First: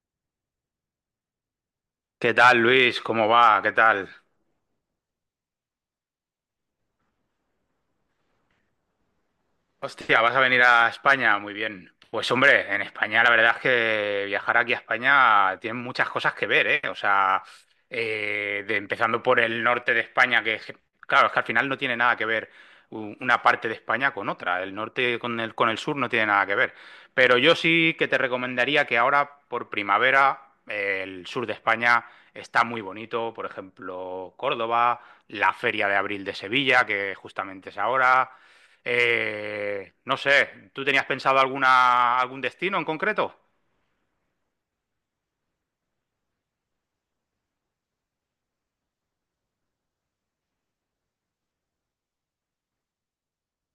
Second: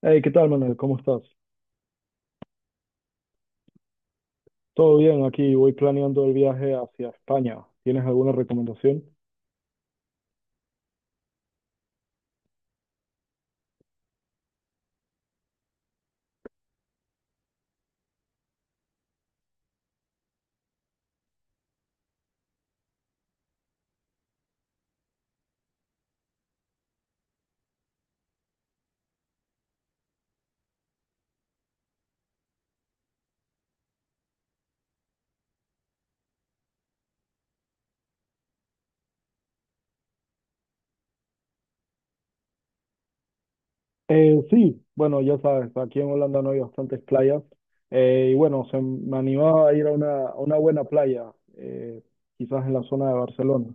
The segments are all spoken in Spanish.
Hey, ¿qué tal, Manuel? ¿Cómo estás? ¿Qué tal, Luis? ¿Cómo va? ¿Qué tal? Todo bien, aquí voy planeando el viaje hacia España. ¿Tienes alguna recomendación? Hostia, ¿vas a venir a España? Muy bien. Pues hombre, en España la verdad es que viajar aquí a España tiene muchas cosas que ver, ¿eh? O sea, empezando por el norte de España, claro, es que al final no tiene nada que ver una parte de España con otra. El norte con con el sur no tiene nada que ver. Pero yo sí que te recomendaría que ahora, por primavera, el sur de España está muy bonito. Por ejemplo, Córdoba, la Feria de Abril de Sevilla, que justamente es ahora. No sé, ¿tú tenías pensado algún destino en concreto? Sí, bueno, ya sabes, aquí en Holanda no hay bastantes playas. Y bueno, se me animaba a ir a una buena playa, eh, quizás en la zona de Barcelona.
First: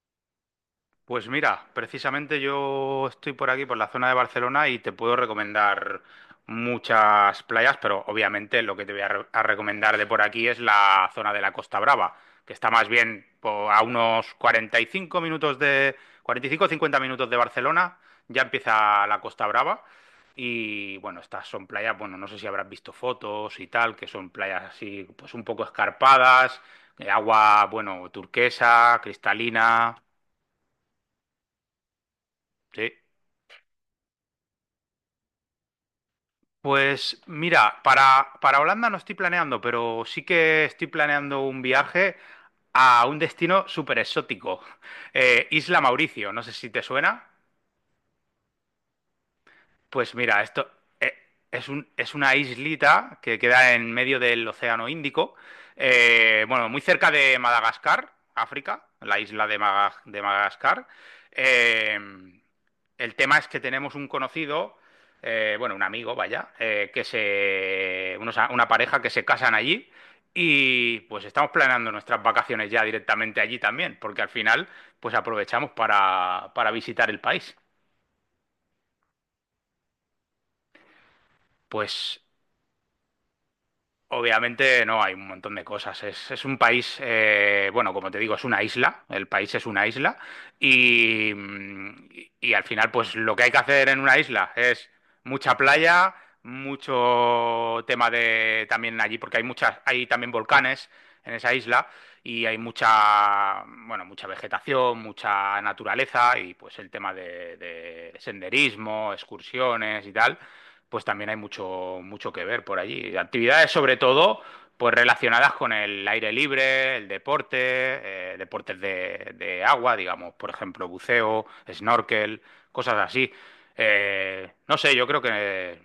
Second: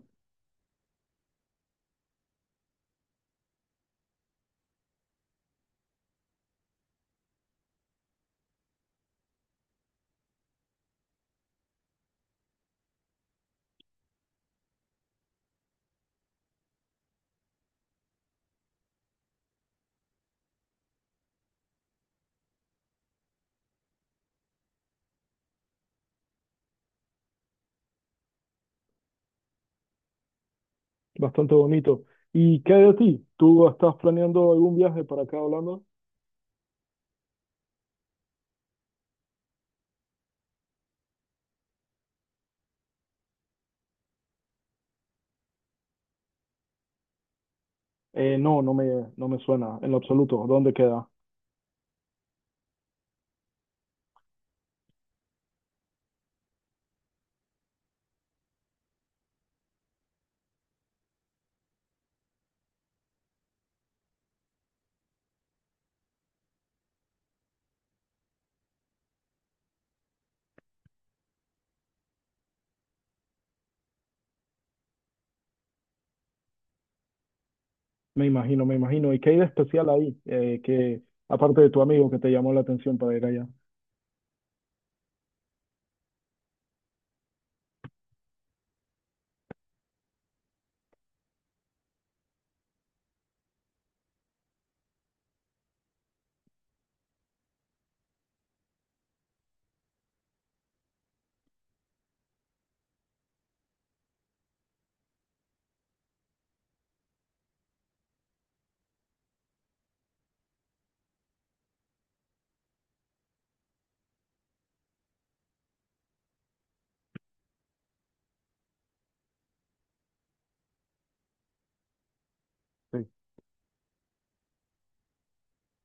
Pues mira, precisamente yo estoy por aquí, por la zona de Barcelona, y te puedo recomendar muchas playas, pero obviamente lo que te voy a recomendar de por aquí es la zona de la Costa Brava, que está más bien a unos 45 minutos, 45 o 50 minutos de Barcelona, ya empieza la Costa Brava. Y bueno, estas son playas, bueno, no sé si habrás visto fotos y tal, que son playas así, pues un poco escarpadas, agua, bueno, turquesa, cristalina, Bastante bonito. ¿Y qué hay sí. de ti? ¿Tú estás planeando algún viaje para acá a Holanda? Pues mira, para Holanda no estoy planeando, pero sí que estoy planeando un viaje a un destino súper exótico, Isla Mauricio, no sé si te suena. No, no me suena en lo Pues mira, absoluto. esto ¿Dónde queda? eh, es es una islita que queda en medio del Océano Índico, bueno, muy cerca de Madagascar, África, la isla de Madagascar. Eh, el tema es que tenemos un conocido, bueno, un amigo, vaya, que se, una pareja que se casan allí y pues estamos planeando nuestras vacaciones ya directamente allí también, porque al final pues aprovechamos para visitar el país. Me imagino, me imagino. ¿Y qué hay de especial ahí? Que aparte de tu amigo que Pues te llamó la atención para ir allá. obviamente no, hay un montón de cosas. Es un país, bueno, como te digo, es una isla, el país es una isla y, y al final pues lo que hay que hacer en una isla es mucha playa, mucho tema de también allí, porque hay muchas, hay también volcanes en esa isla y hay mucha, bueno, mucha vegetación, mucha naturaleza y pues el tema de senderismo, excursiones y tal pues también hay mucho, mucho que ver por allí. Actividades sobre todo pues relacionadas con el aire libre, el deporte, deportes de agua, digamos, por ejemplo, buceo, snorkel, cosas Sí, así. No sé, yo creo que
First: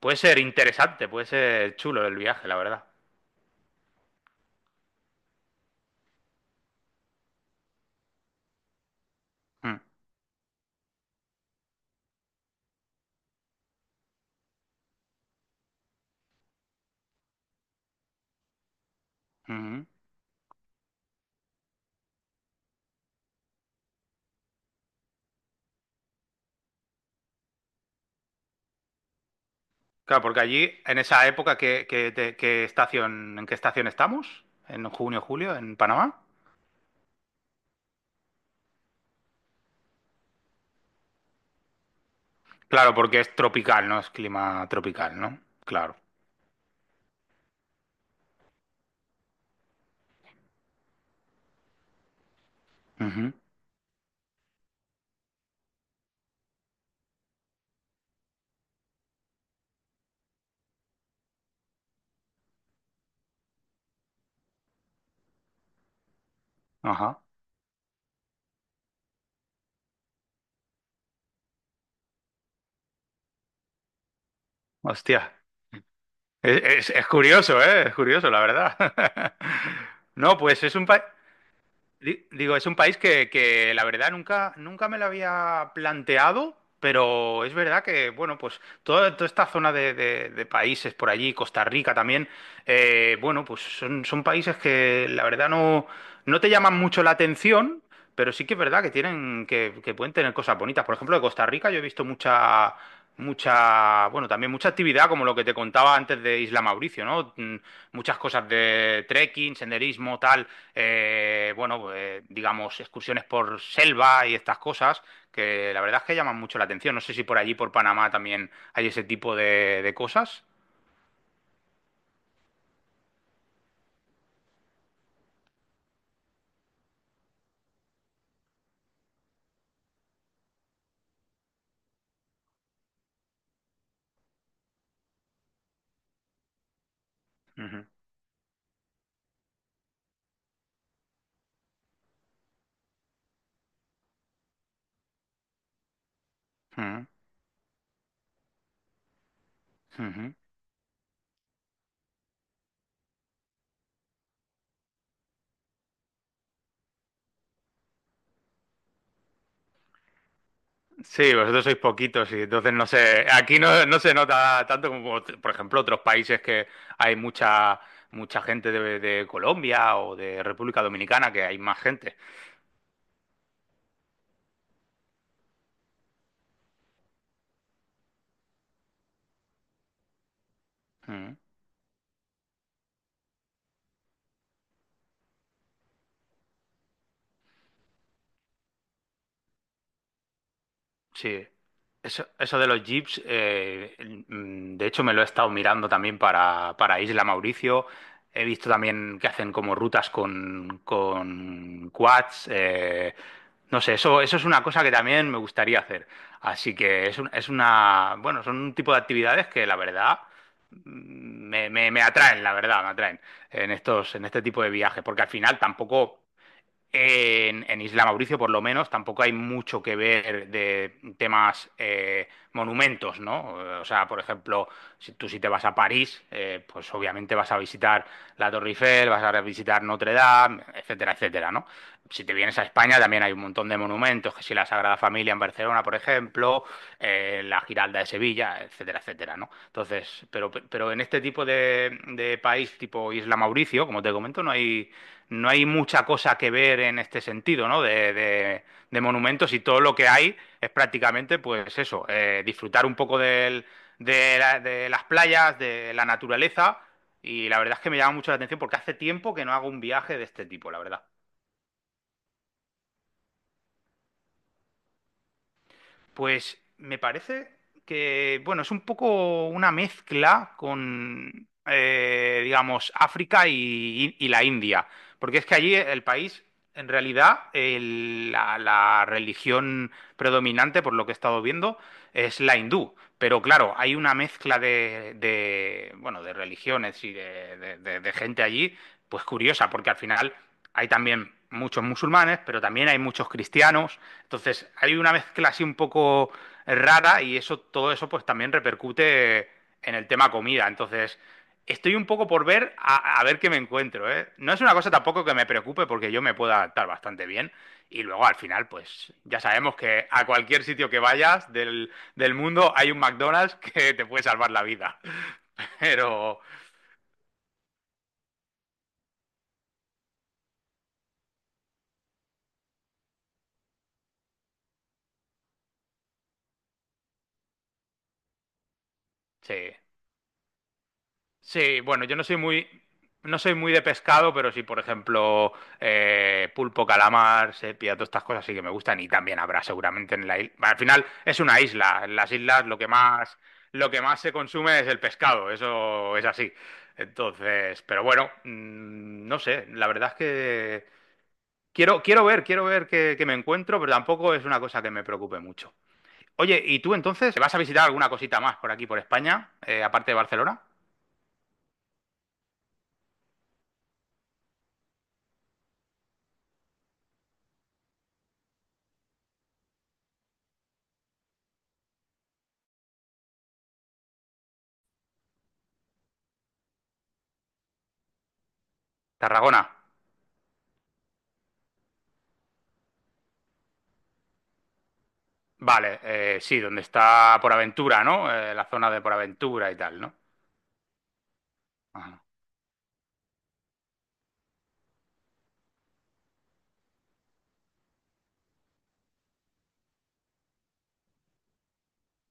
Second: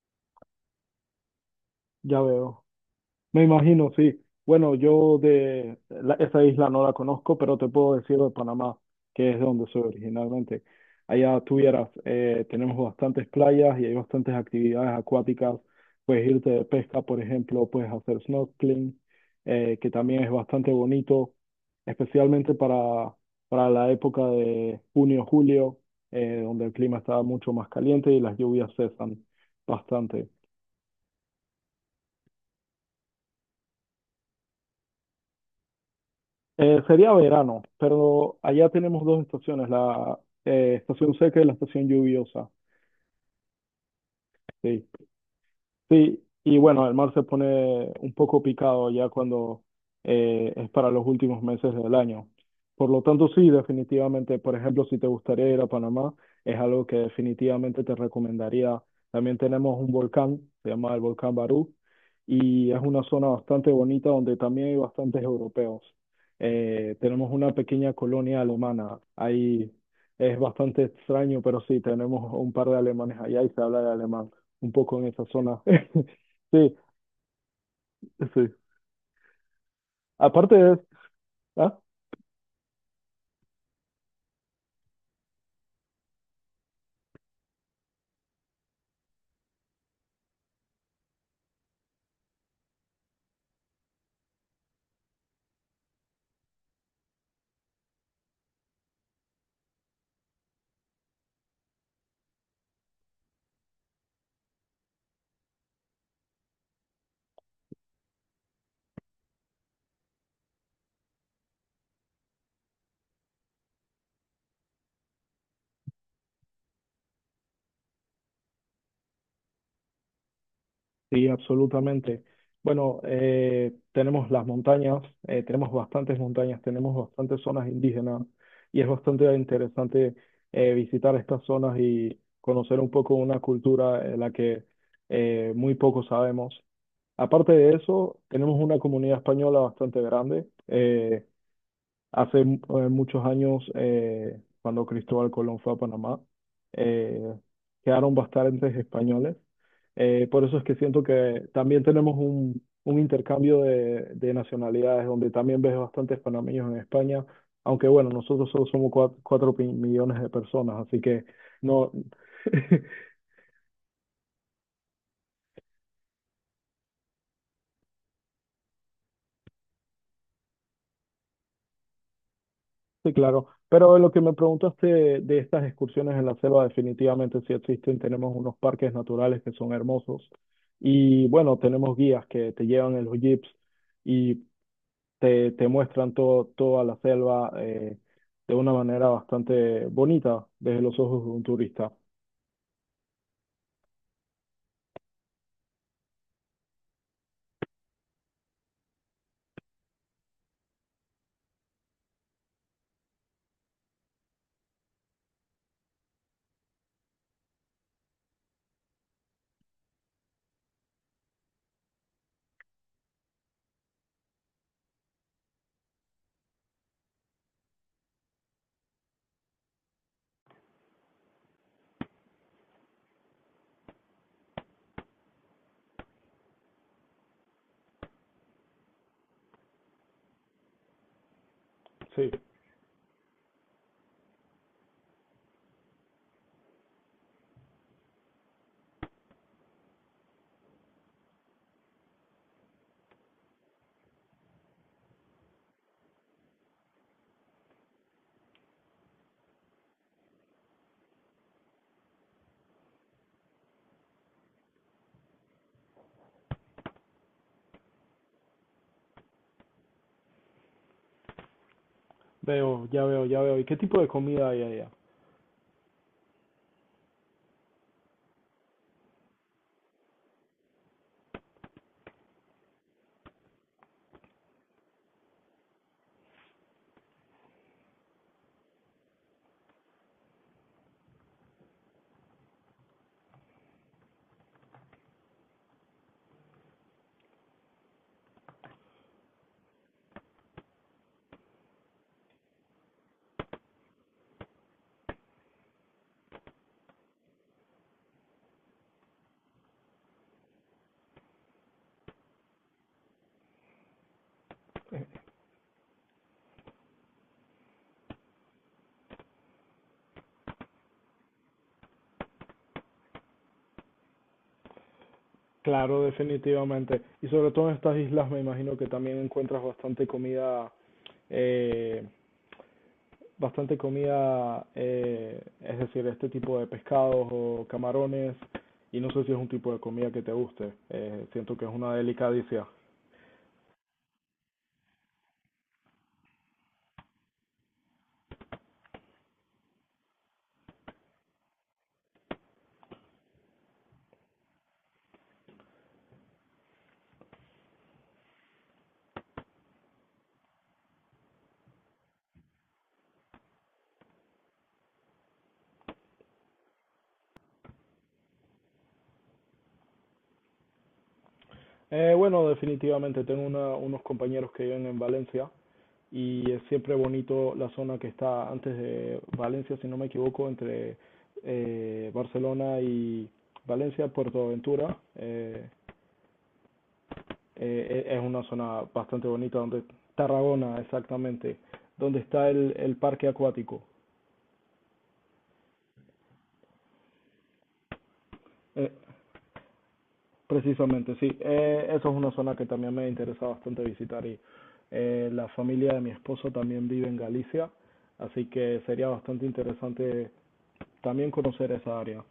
puede ser interesante, puede ser chulo el ya viaje, la veo. verdad. Me imagino, sí. Bueno, yo de la- esa isla no la conozco, pero te puedo decir de Panamá, que es de donde Mm, soy originalmente. Allá tuvieras, tenemos bastantes playas y hay bastantes actividades acuáticas. Puedes irte de pesca, por ejemplo, puedes hacer snorkeling, mhm. que también es bastante bonito, especialmente para la época de junio, julio, donde el clima está mucho más caliente y las lluvias cesan Claro, bastante. porque allí, en esa época, ¿qué estación, ¿en qué estación estamos? ¿En junio, julio, en Panamá? Sería verano, pero allá tenemos dos estaciones, la estación seca y la estación lluviosa. Claro, porque es tropical, no es clima Sí. tropical, ¿no? Claro. Sí, y bueno, el mar se pone un poco picado ya cuando es para los últimos meses del año. Por lo tanto, Ujú, sí, definitivamente, por ejemplo, si te gustaría ir a Panamá, es algo que definitivamente te recomendaría. También tenemos un volcán, se llama el volcán Barú, y es una zona bastante bonita donde también hay bastantes europeos. Ajá. Tenemos una pequeña colonia alemana, ahí es bastante extraño, pero sí, tenemos un par de alemanes allá y se habla de alemán un poco en Hostia. esa zona. Sí, Es curioso, ¿eh? Es curioso, la sí. verdad. No, Aparte pues es es, un país. ah, Digo, es un país que la verdad nunca, nunca me lo había planteado, pero es verdad que, bueno, pues toda, toda esta zona de, de países por allí, Costa Rica también, bueno, pues son, son países que la verdad no, no te llaman mucho la atención, pero sí que es verdad que tienen, que pueden tener cosas bonitas. Por ejemplo, de Costa Rica yo he visto mucha, mucha, bueno, también mucha actividad, como lo que te contaba antes de Isla Mauricio, ¿no? Mm, muchas cosas de trekking, senderismo, tal bueno, pues, digamos, excursiones por selva y estas cosas, que la verdad es que llaman mucho la atención. No sé si por allí, por Panamá, también hay ese tipo de cosas. sí, absolutamente. Bueno, tenemos las montañas, tenemos bastantes montañas, tenemos bastantes zonas indígenas y es bastante interesante visitar estas zonas y conocer un poco una cultura de la que muy poco sabemos. Aparte de Ujú, eso, tenemos una comunidad española bastante grande. Hace muchos años, cuando Cristóbal Colón fue a Panamá, ujú, eh, quedaron bastantes españoles. Ujú. Por eso es que siento que también tenemos un intercambio de nacionalidades, donde también ves bastantes panameños en España, aunque bueno, nosotros solo somos cuatro, pi- millones de personas, así que Sí, vosotros sois no, poquitos y entonces no sé, aquí no, no se nota tanto como, por ejemplo, otros países que hay mucha, mucha gente de Colombia o de República Dominicana, que hay más gente. sí, claro. Pero lo que me preguntaste de estas excursiones en la selva, definitivamente sí existen. Tenemos unos parques naturales que son hermosos. Y Mm. bueno, tenemos guías que te llevan en los jeeps y te muestran todo, toda la selva de una manera bastante bonita desde los ojos de un Sí, turista. eso de los jeeps, de hecho me lo he estado mirando también para Isla Mauricio. He visto también que hacen como rutas con quads. No sé, eso es una cosa que también me gustaría hacer. Así que es una, bueno, son un tipo de actividades que la verdad mm, me, me atraen, la verdad, me atraen en estos, en este tipo de viajes, porque al final tampoco. En Isla Mauricio, por lo menos, tampoco hay mucho que ver de temas monumentos, ¿no? O sea, por ejemplo, si te vas a París, pues obviamente vas a visitar la Torre Eiffel, vas a visitar Notre Dame, etcétera, etcétera, ¿no? Si Sí, te vienes a España también hay un montón de monumentos, que si la Sagrada Familia en Barcelona, por ejemplo, la Giralda de Sevilla, etcétera, etcétera, ¿no? Entonces, pero en este tipo de país, tipo Isla Mauricio, como te comento, no hay no hay mucha cosa que ver en este sentido, ¿no? De monumentos y todo lo que hay es prácticamente, pues eso, disfrutar un poco de las playas, de la naturaleza. Y la verdad es que me llama mucho la atención porque hace tiempo que no hago un viaje de este tipo, la verdad. veo, ya veo, ya veo. ¿Y qué tipo de comida hay allá? Pues me parece que, bueno, es un poco una mezcla con, digamos, África y la India, porque es que allí el país, en realidad, la religión predominante, por lo que he estado viendo, es la hindú. Pero claro, hay una mezcla de, bueno, de religiones y de gente allí, pues curiosa, porque al final hay también muchos musulmanes, pero también hay muchos cristianos. Entonces, hay una mezcla así un poco rara y eso, todo eso pues también repercute en el tema comida. Entonces, estoy un poco por ver a ver qué me encuentro, ¿eh? No es una cosa tampoco que me preocupe porque yo me puedo adaptar bastante bien. Y luego al final, pues ya sabemos que a cualquier sitio que vayas del mundo hay un McDonald's que te puede salvar la vida. Claro, Pero definitivamente. Y sobre todo en estas islas me imagino que también encuentras bastante comida. eh, Bastante comida, es decir, este tipo de pescados o camarones, y no sé si es un sí, tipo de comida que te guste, siento que es sí, una bueno, yo no soy delicacia. muy, no soy muy de pescado, pero sí, por ejemplo, pulpo, calamar, sepia, todas estas cosas sí que me gustan y también habrá seguramente en la isla. Al final es una isla, en las islas lo que más se consume es el pescado, eso es así. Entonces, pero bueno, no sé, la verdad es que quiero, quiero ver qué, qué me encuentro, pero tampoco es una cosa que me preocupe mucho. Oye, ¿y tú entonces vas a visitar alguna cosita más por aquí, por España, aparte de Barcelona? Bueno, definitivamente tengo una- unos compañeros que viven en Valencia y es siempre bonito la zona que está antes de Valencia, si no me equivoco, entre Barcelona y Valencia, Puerto Ventura. Es una zona bastante bonita Tarragona. donde Tarragona, exactamente, donde está el parque acuático. Vale, sí, donde está por aventura, ¿no? La Eh, zona de por aventura y tal, ¿no? Precisamente, sí. Eso es Ajá, una zona que también me interesa bastante visitar y la familia de mi esposo también vive en Galicia, así que sería bastante interesante también conocer esa área.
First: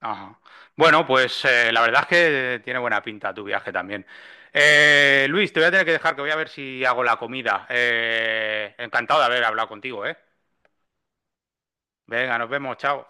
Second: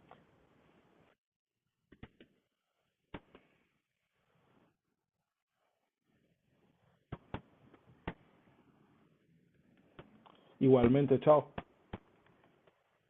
ajá. Bueno, pues la verdad es que tiene buena pinta tu viaje también. Luis, te voy a tener que dejar que voy a ver si hago la comida. Encantado de haber hablado contigo, ¿eh? Igualmente, chao. Venga, nos vemos, chao.